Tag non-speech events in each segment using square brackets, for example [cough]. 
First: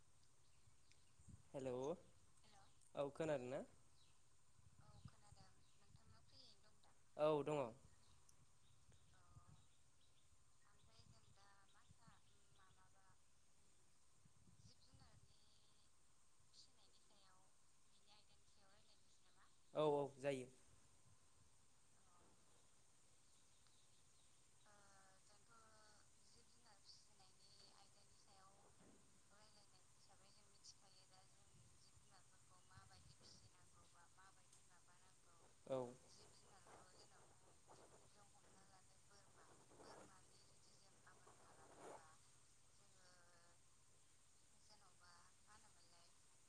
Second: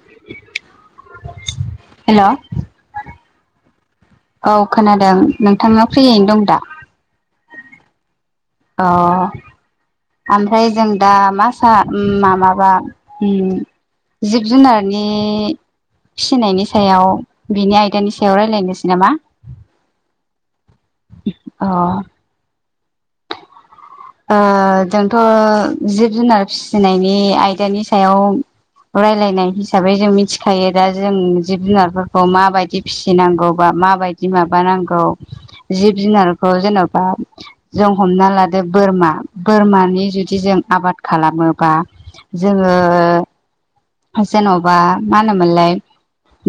[unintelligible] हेल' hello ओव खोनादों ना औ खोनादों नोंथाङा फ्रियैनो दं दा औ दङ अ आमफ्राय जों दा मा सा ओम माबाबा ओम जिब जुनारनि फिनायनि सायाव बिनि आयदानि सायाव रायलायनोसै नामा औ औ जायो अ ओ जोंथ' जिब जुनार फिसिनायनि आयदानि सायाव रायलायनाय हिसाबै जों मिथिखायो दा जों जिब जुनारफोरखौ माबायदि फिसिनांगौबा माबायदि माबानांगौ औ जिब जुनारखौ जेन'बा जों हमना लादो बोरमा बोरमानि जुदि जों आबाद खालामोबा जोङो जेन'बा मा होनोमोनलाय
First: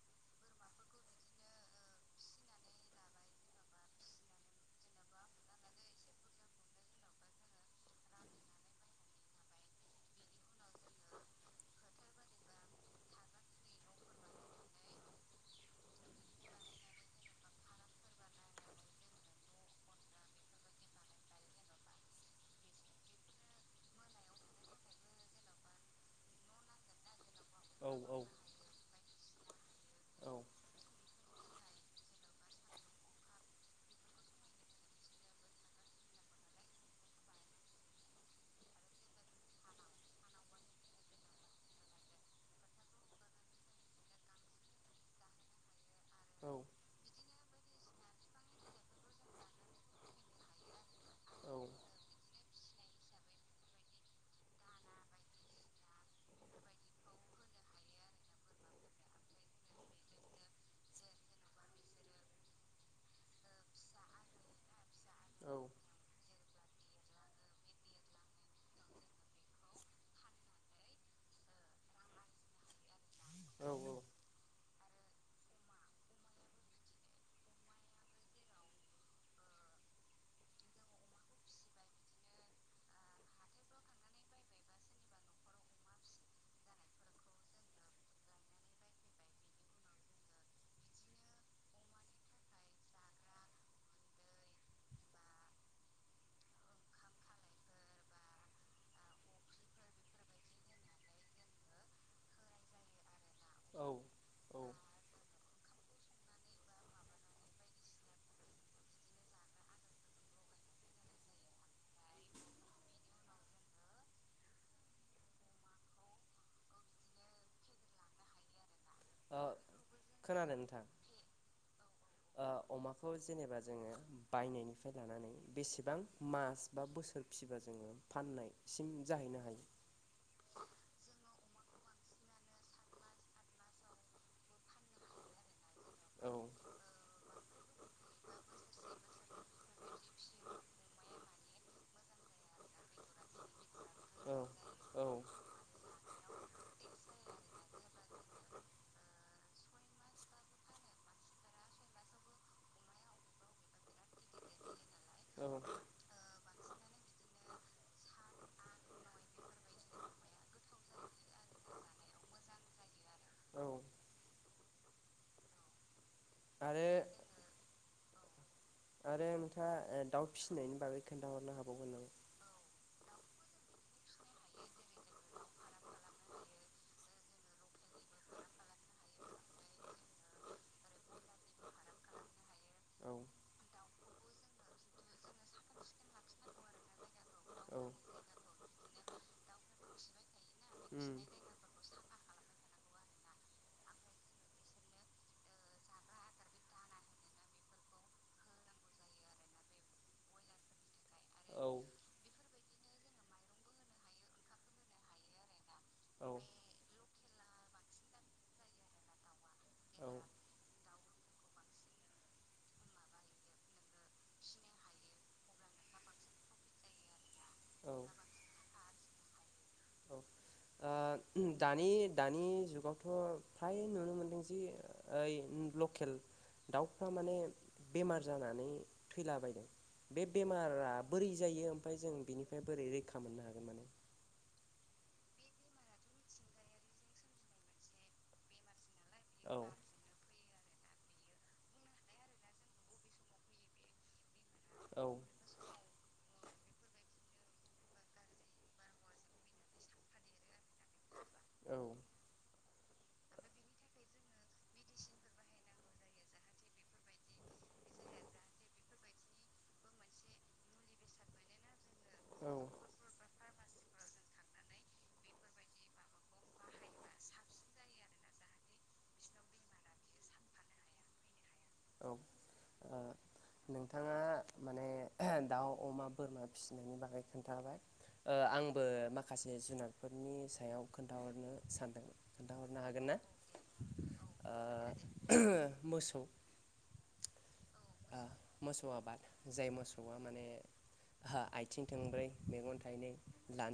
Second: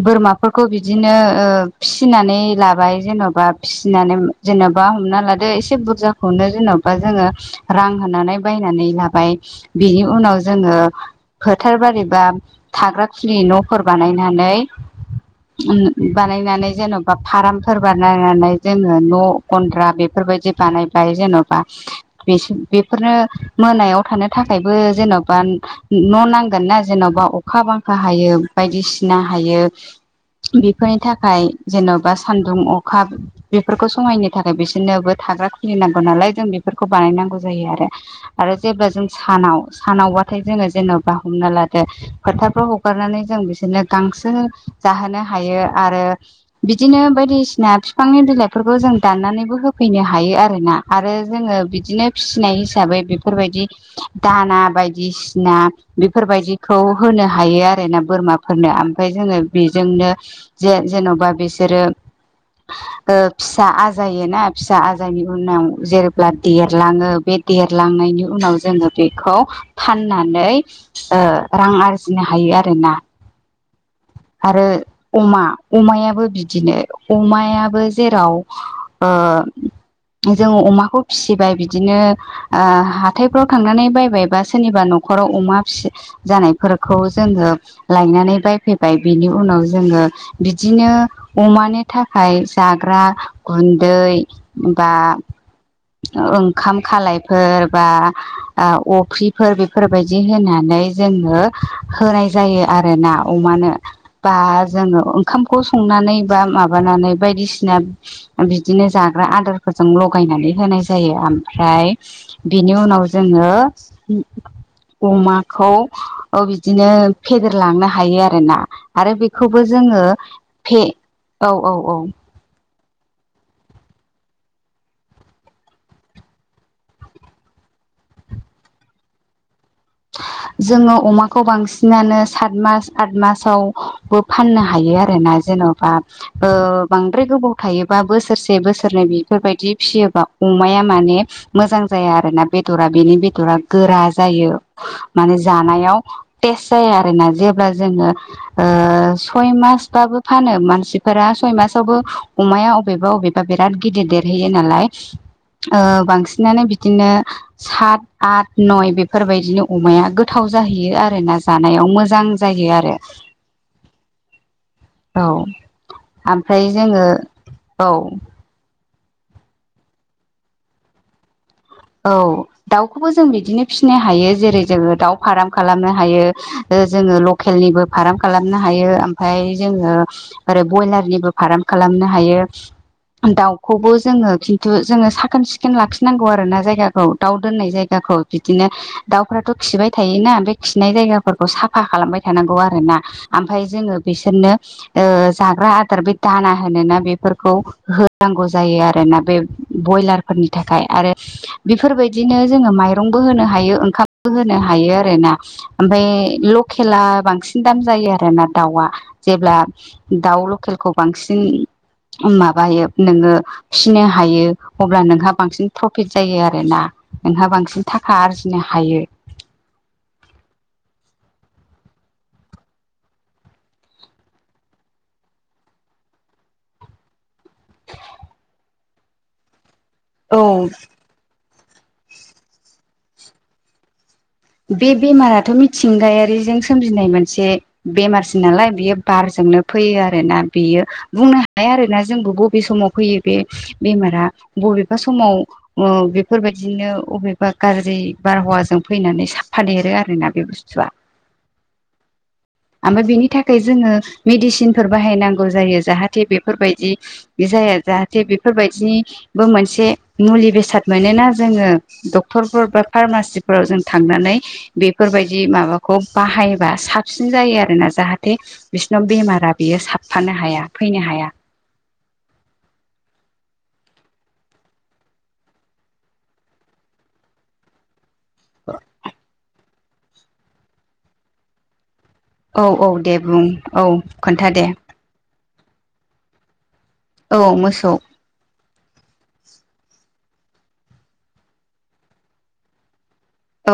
बोरमाफोरखौ बिदिनो ओ फिसिनानै लाबाय जेन'बा फिसिनानै जेन' बा हमना लादो एसे बुरजाखौनो जेन बा जोङो रां होनानै बायनानै लाबाय बिनि उनाव जोङो फोथार बारि बा थाग्रा खुलि न'फोर बानायनानै ओम बानायनानै जेन'बा फार्मफोर बानायनानै जोङो न' गन्द्रा बेफोर बायदि बानायनाय बाय जेन'बा बेसो बेफोरनो मोनायाव थानो थाखायबो जेन'बा न' नांगोन ना जेन'बा अ खा औ बांखा औ हायो बायदिसिना हायो औ बेफोरनि थाखाय जेन'बा सान्दुं अखा बेफोरखौ समहायनो थाखाय बिसोरनोबो थाग्रा खुलिनांगौ नालाय जों बेफोरखौ बानायनांगौ जायो आरो आरो जेबा जों सानाव सानावबाथाय जोङो जेनेबा ह हमनालादो फोथाफ्राव हगारनानै जों बिसोरनो गांसो जाहोनो हायो आरो औ बिदिनो बायदिसिना फि बिफांनि बिलाइफोरखौ जों दाननानैबो होफैनो हायो आरोना आरो जोङो बिदिनो फिसिनाय हिसाबै बेफोरबायदि दाना बायदिसिना बेफोर बायदिखौ होनो हायो आरोना बोरमाफोरनो इमफाय जोङो बेजोंनो जे जेनबा बिसोरो फिसा ओ आजायोना फिसा आजायनायनि उनाव जे देरलाङो बे देरलांनायनि उनाव जोङो बेखौ फाननानै ओ ओ रां आरजिनो हायो आरोना आरो अमा अमायाबो बिदिनो अमायाबो जेराव ओ जोङो अमाखौ फिसिबाय बिदिनो ओ हाथायफ्राव थांनानै बायबायबा सोरनिबा न'खराव अमा फिसि जानायफोरखौ जोङो लायनानै बायफैबाय बेनि उनाव जोङो बिदिनो अमानि थाखाय जाग्रा गुन्दै बा ओंखाम खालायफोर बा ओ अफ्रिफोर बेफोरबायदि होनानै जोङो होनाय जायो आरोना अमानो औ औ बा ओ जोङो ओंखामखौ संनानै बा माबानानै बायदिसिना बिदिनो जाग्रा आदारफोरजों लगायनानै होनाय जा यो ओमफ्राय बिनि उनाव जोङो अमाखौ बिदिनो फेदेरलांनो हायो आरोना आरो बेखौबो जोङो खोनादों फे नोंथां औ औ औ ओ अमाखौ जेनेबा जोङो बायनायनिफ्राय लानानै बेसेबां मास बा बोसोर फिसिबा जों जोङो फाननायसिम जाहैनो हायो। । [inaudible] जोङो अमाखौ बांसिनानो सात मास आठ मासावबो फाननो हायो आरोना जोङो बा औ ओ बांद्राय गोबाव थायोबा बोसोरसे बोसोरनै बेफोरबायदि फिसियोबा अमाया माने मोजां जाया आरोना बे दरा बेनि बेदरा गोरा औ जायो। औ माने जानायाव थेस्थ जाया आरोना जेब्ला जोङो सयमा मासबाबो फानो मानसिफोरा सयमासावबो अमाया अबेबा अबेबा बिराद गिदिर देरो हैयो नालाय औ ओ बांसिनानो बिदिनो सात, आत नय बेफोरबायदिनो अमाया गोथाव जाहैयो आरोना जानायाव मोजां जायो आरो। औ औ ओमफ्राय आरो जोङो औ आरो नोंथाङा दाउ फिसिनायनि बागै खोन्थाहरनो हाबाव औ दाउखौबो जों बिदिनो फिसिनो हायो जेरै जोङो दाउ फार्म खालामनो हायो जोङो लकेलनिबो फार्म खालामनो हायो ओमफ्राय जोङो ओै बयलारनिबो फार्म खालाम खालामनो औ हायो दाउखौबो जोङो खिन्थु जोङो साखोन सिखोन लाखिनांगौ। आरोना जायगाखौ दाव दोननाय औ जायगाखौ बिदिनो दावफोराथ' खिबाय थायोना बे खिनाय उम जायगाफोरखौ साफा खालामबाय थानांगौ आरोना आमफ्राय जोङो बिसोरनो जाग्रा ओ आदार बे दाना मानोना बेफोरखौ होनांगौ जायो आरोना बे बयलारफोरनि थाखाय आरो औ बेफोरबायदिनो जोङो माइरंबो होनो हायो ओंखामबो होनो हायो आरोना। ओमफाय औ लकेला बांसिन दाम जायो आरोना दाउआ जेब्ला औ दाउ लकेलखौ बांसिन माबायो नोङो फिनो हायो अब्ला नोंहा बांसिन प्रफिट जायो आरो। आरोना नोंहा बांसिन औ थाखा आरजिनो हायो। दा दानि दानि जुगावथ' फ्राय नुनो मोनदों जि ओइ लकेल दाउफ्रा माने बेमार जानानै थैलाबायदों। बे औ बेमारा बोरै जायो ओमफ्राय जों बिनिफ्राय बोरै रैखा मोननो हागोन माने? बे बेमाराथ' मिथिंगायारिजों सोमजिनाय मोनसे बेमारसिन नालाय बियो औ बारजोंनो फैयो आरोना बेयो बुंनो हाया आरोना जोंबो बबे समाव फैयो बे बेमारा बबेबा औ समाव बेफोरबायदिनो बबेबा गाज्रि बारहावाजों फैनानै थाफा देरो आरोना बे बुस्थुआ औ ओमफ्राय बिनि थाखाय जोङो मेडिसिनफोर बाहायनांगौ जायो जाहाथे बेफोरबायदि जाया। जाहाथे बेफोरबायदिनिबो मोनसे मुलि बेसाद मोनोना जोङो औ डक्ट'रफोर बा फार्मासिफोराव जों थांनानै बेफोरबायदि माबाखौ बाहायोबा साबसिन जायो आरोना जाहाथे जेन बेमारा बेयो साबफानो हाया फैनो हाया औ ओ नोंथाङा माने दाउ अमा बोरमा फिसिनायनि बागै खोन्थाबाय ओ आंबो माखासे जुनारफोरनि सायाव खोन्थाहरनो सानदों औ औ दे बुं औ खोन्था ओ दे। मोसौ औ मोसौ। ओ मोसौ आबाद जाय मोसौआ माने ओह आथिं थोंब्रै, मेगन थाइनै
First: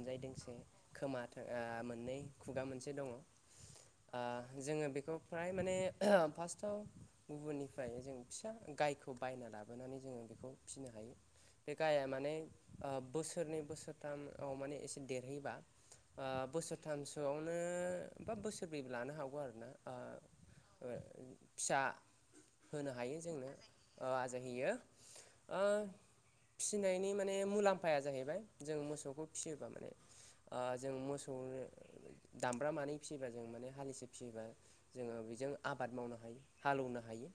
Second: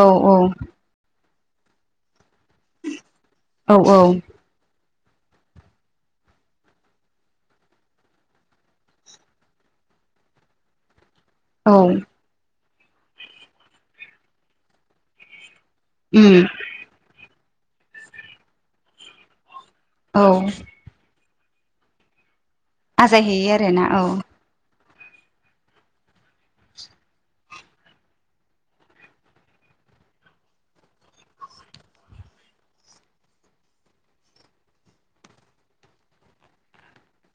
औ औ खोमा ओ मोननै। खुगा मोनसे दङ'। ओ औ जोङो बे खौ फ्राय माने फार्स्टआव गुबुननिफ्राय जों फिसा गायखौ बायना लाबोनानै जोङो बेखौ फिसिनो हायो। बे औ गाया माने ओ बोसोरनै बोसोरथामाव माने एसे देरहैबा उम ओ बोसोरथामसोआव नो बा बोसोरब्रैबो लानो हागौ आरोना ओ औ। ओ फिसा होनो हायो जोंनो आजायहैयो आरोना औ आजायहैयो ओ फिसिनायनि माने मुलाम्फाया जाहैबाय जों मोसौखौ फिसियोबा माने ओ जों मोसौ दामब्रा मानै फियोबा जों माने हालिसे फियोबा जोङो बेजों आबाद मावनो हायो हालौनो हायो।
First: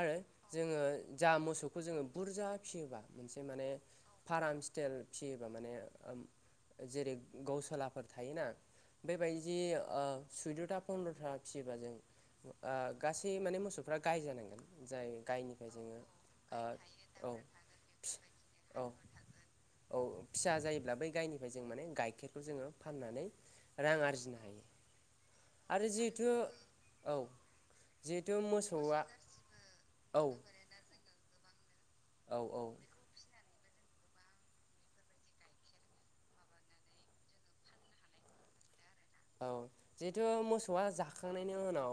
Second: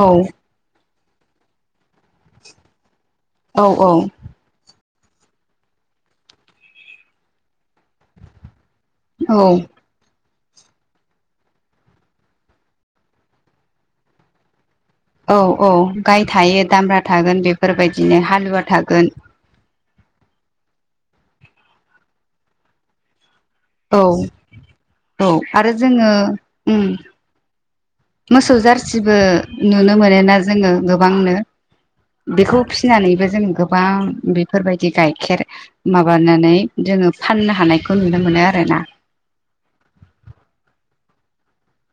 औ। जोङो जा मोसौखौ जोङो बुरजा फियोबा मोनसे औ माने औ फाराम टेल फियोबा माने जेरै गावसलाफोर थायोना बे औ बायदि ओ सुैद'था पन्द्र'था फियोबा जों गासै माने मोसौफ्रा गाय जानांगोन। जाय औ औ गायनिफ्राय जोङो गाय थायो दामब्रा ओ थागोन बेफोरबायदिनो औ हालुवा औ थागोन। औ, फिसा जायोब्ला बै गायनिफ्राय जों माने गाइखेरखौ जोङो फाननानै रां औ आरजिनो हायो औ आरो जोङो उम औ जिहेथु मोसौ मोसौआ जारसिबो नुनो औ मोनोना जोङो गोबांनो औ बेखौ औ फिनानैबो जों गोब बां बेफोरबायदि गाइखेर माबानानै जोङो फाननो हानायखौ नुनो मोनो आरोना। औ जिहेथु मोसौआ जाखांनायनि उनाव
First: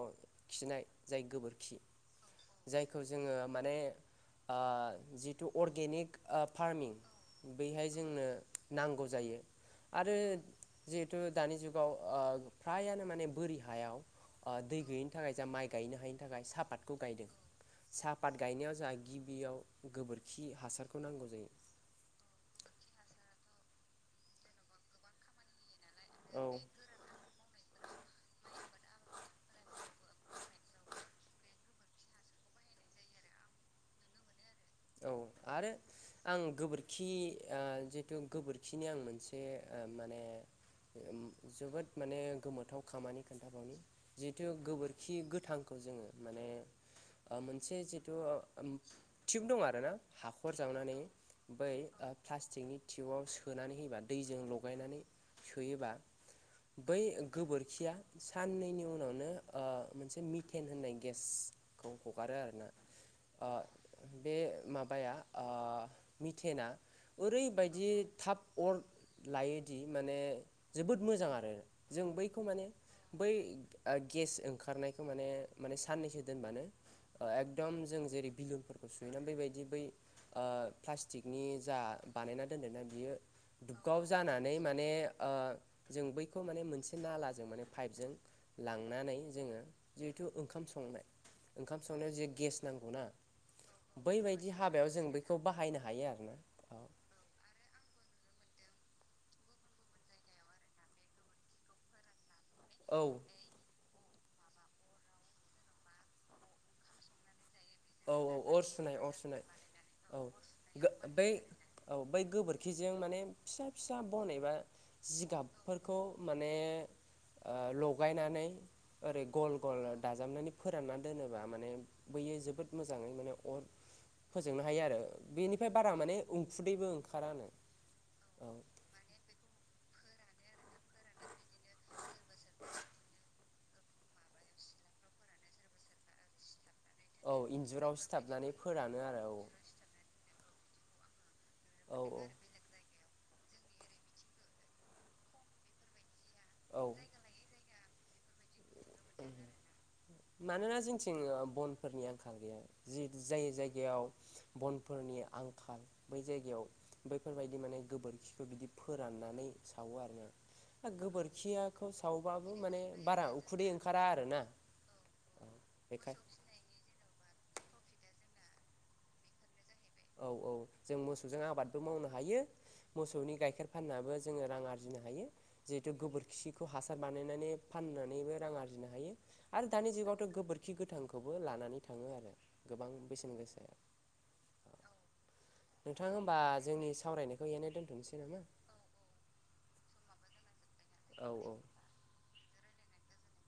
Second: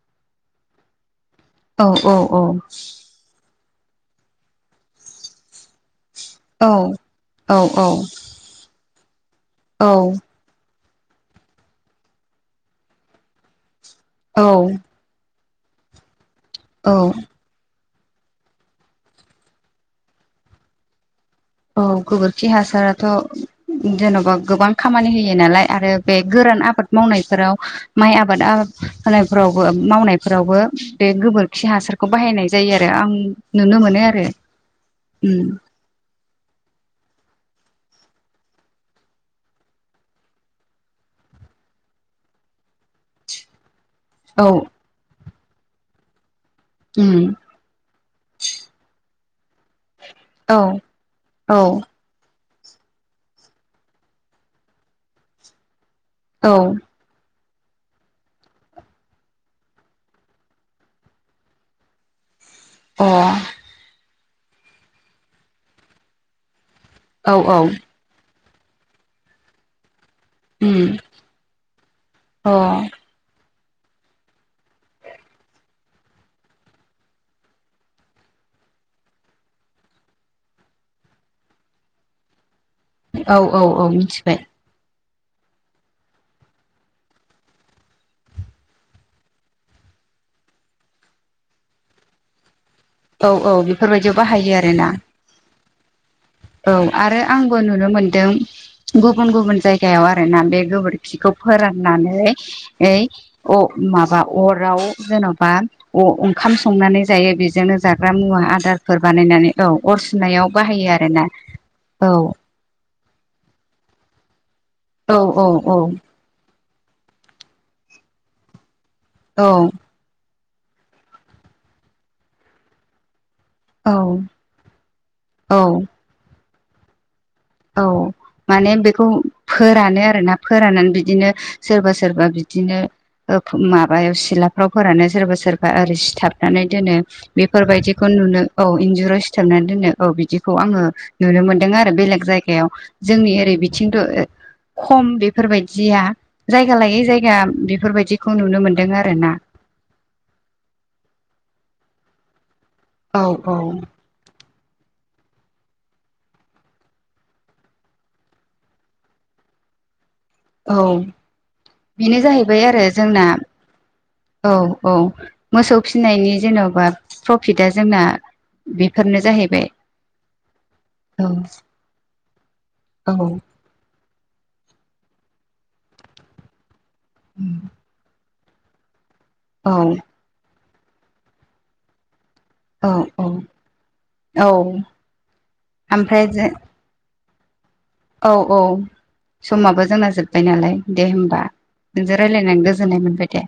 खिनाय जाय गोबोरखि औ औ औ जायखौ जोङो माने ओ जिथु अर्गेनिक औ फार्मिं बैहाय जोंनो नांगौ जायो? औ आरो जिहेथु दानि जुगाव ओ फ्रायानो माने बोरि हायाव औ दै गैयिनि थाखाय जा माइ गायनो हायैनि थाखाय औ सापातखौ गायदों। साहापात गायनायाव जोंहा गिबियाव गोबोरखि हासारखौ नांगौ जायो। औ गोबोरखि हासाराथ' जेन'बा गोबां खामानि होयो नालाय आरो बे औ गोरान आबाद मावनायफोराव माइ आबादा होनायफोरावबो मावनायफोरावबो बे गोबोरखि हासारखौ बाहायनाय जायो आरो आं नुनो मोनो आरो। औ उम आरो आं गोबोर खि जिथु गोबोरखिनि आं मोनसे माने ओ जोबोद माने गोमोथाव खामानि खोन्थाबावनि औ जिहेथु गोबोरखि गोथांखौ जोङो माने उम मोनसे जिथु ओ ओम थिउब दं आरो ना हाखर औ जावनानै बै औ प्लास् सिंनि टिउआव सोनानै होयोबा दैजों लगायनानै सोयोबा औ बै गोबोरखिया साननैनि उनावनो ओ मोनसे मिथेन होननाय गेसखौ हगारो आरो। अ बे माबाया ओ मिटेना अ औ औ ओरैबायदि थाब अर लायोदि माने उम जोबोद मोजां आरो जों बैखौ अ माने बै गेस ओंखारनायखौ माने माने साननैसो दोनबानो। एकदम जों जेरै बिलुनफोरखौ सुहैनानै बेबायदि बिदि बै ओ प्लास्टिकनि जा बानायना। दोनदा बियो औ औ औ दुग्गाव मिथिबाय जानानै माने ओ [inaudible] जों बैखौ माने मोनसे नालाजों माने पाइपजों लांनानै जोङो जिहेथु ओंखाम सं [inaudible] ओंखाम संनायाव जे गेस नांगौना औ औ बेफोरबायदियाव बैबायदि बाहायो आरो। हाबायाव जों बेखौ बाहायनो हायो आरो ना। औ आरो आंबो नुनो मोनदों गुबुन गुबुन जायगायाव आरो ना बे गोबोरखिखौ फोराननानै औ ओइ अ माबा अराव जेन'बा अ ओंखाम संनानै जायो बिदि जजोंनो जाग्रा औ मुवा अर सुनाय आदारफोर अर सुनाय बानायनानै औ अर सुनायाव बाहायो आरो ना। बै औ बै गोबोरखिजों माने फिसा फिसा बनायबा औ औ औ जिगाबफोरखौ माने ओ लगायनानै ओरै औ गल गल दाजाबनानै फोरानना दोनोबा माने बैयो जोबोद मोजाङै माने अ औ फोजोंनो हायो आरो बेनिफ्राय औ बारा माने उखुदैबो ओं औ माने बेखौ फोरानो आर आरो ना फोराननानै बिदिनो सोरबा सोरबा बिदिनो ओ माबायाव सिलाफ्राव फोरानो सोरबा सोरबा ओरै सिथाबनानै। दोनो औ इन्जुराव बेफोरबायदिखौ नुनो सिथाबनानै औ फोरानो आरो इन्जुराव औ सिथाबनानै दोनो औ बिदिखौ आङो। नुनो मोन्दों आरो औ बेलेग जायगा। जोंनि ओरै बिथिंथ' खम बेफोरबायदिया जायगा औ लायै औ जायगा बेफोरबायदिखौ नुनो मोनो। मानोना जोंथिं बनफोरनि आंखाल गैया। जि औ जाय औ जायगायाव बनफोरनि आंखाल बै जायगायाव बैफोरबायदि माने गोबोरखिखौ बिदि फोराननानै। सावो आरो औ ना गोबोरखियाखौ बेनो सावबाबो जाहैबाय माने आरो बारा जोंना उखुदै ओंखारा आरोना औ औ मोसौ बेखाय फिनायनि जेन'बा प्रफिटआ जोंना बेफोरनो जाहैबाय औ औ जों औ मोसौजों आबादबो मावनो हायो औ मोसौनि गाइखेर फाननाबो। जोङो रां आरजिनो हायो जिहेथु गोबोरखिखौ हासार बानायनानै फाननानैबो रां आरजिनो हायो। आरो औ दानि जुगावथ' गोबोरखि गोथांखौबो लानानै थाङो आरो गोबां औ औ बेसेन गोसा। औ नोंथाङा ओमफ्राय होनोमबा जों जोंनि सावरायनायखौ इनो दोनथ - औ औ समाबो जोंना जोब्बाय नालाय दे औ हबा औ नोंजों रायज्लायनानै गोज गोजोननाय मोनबाय दे।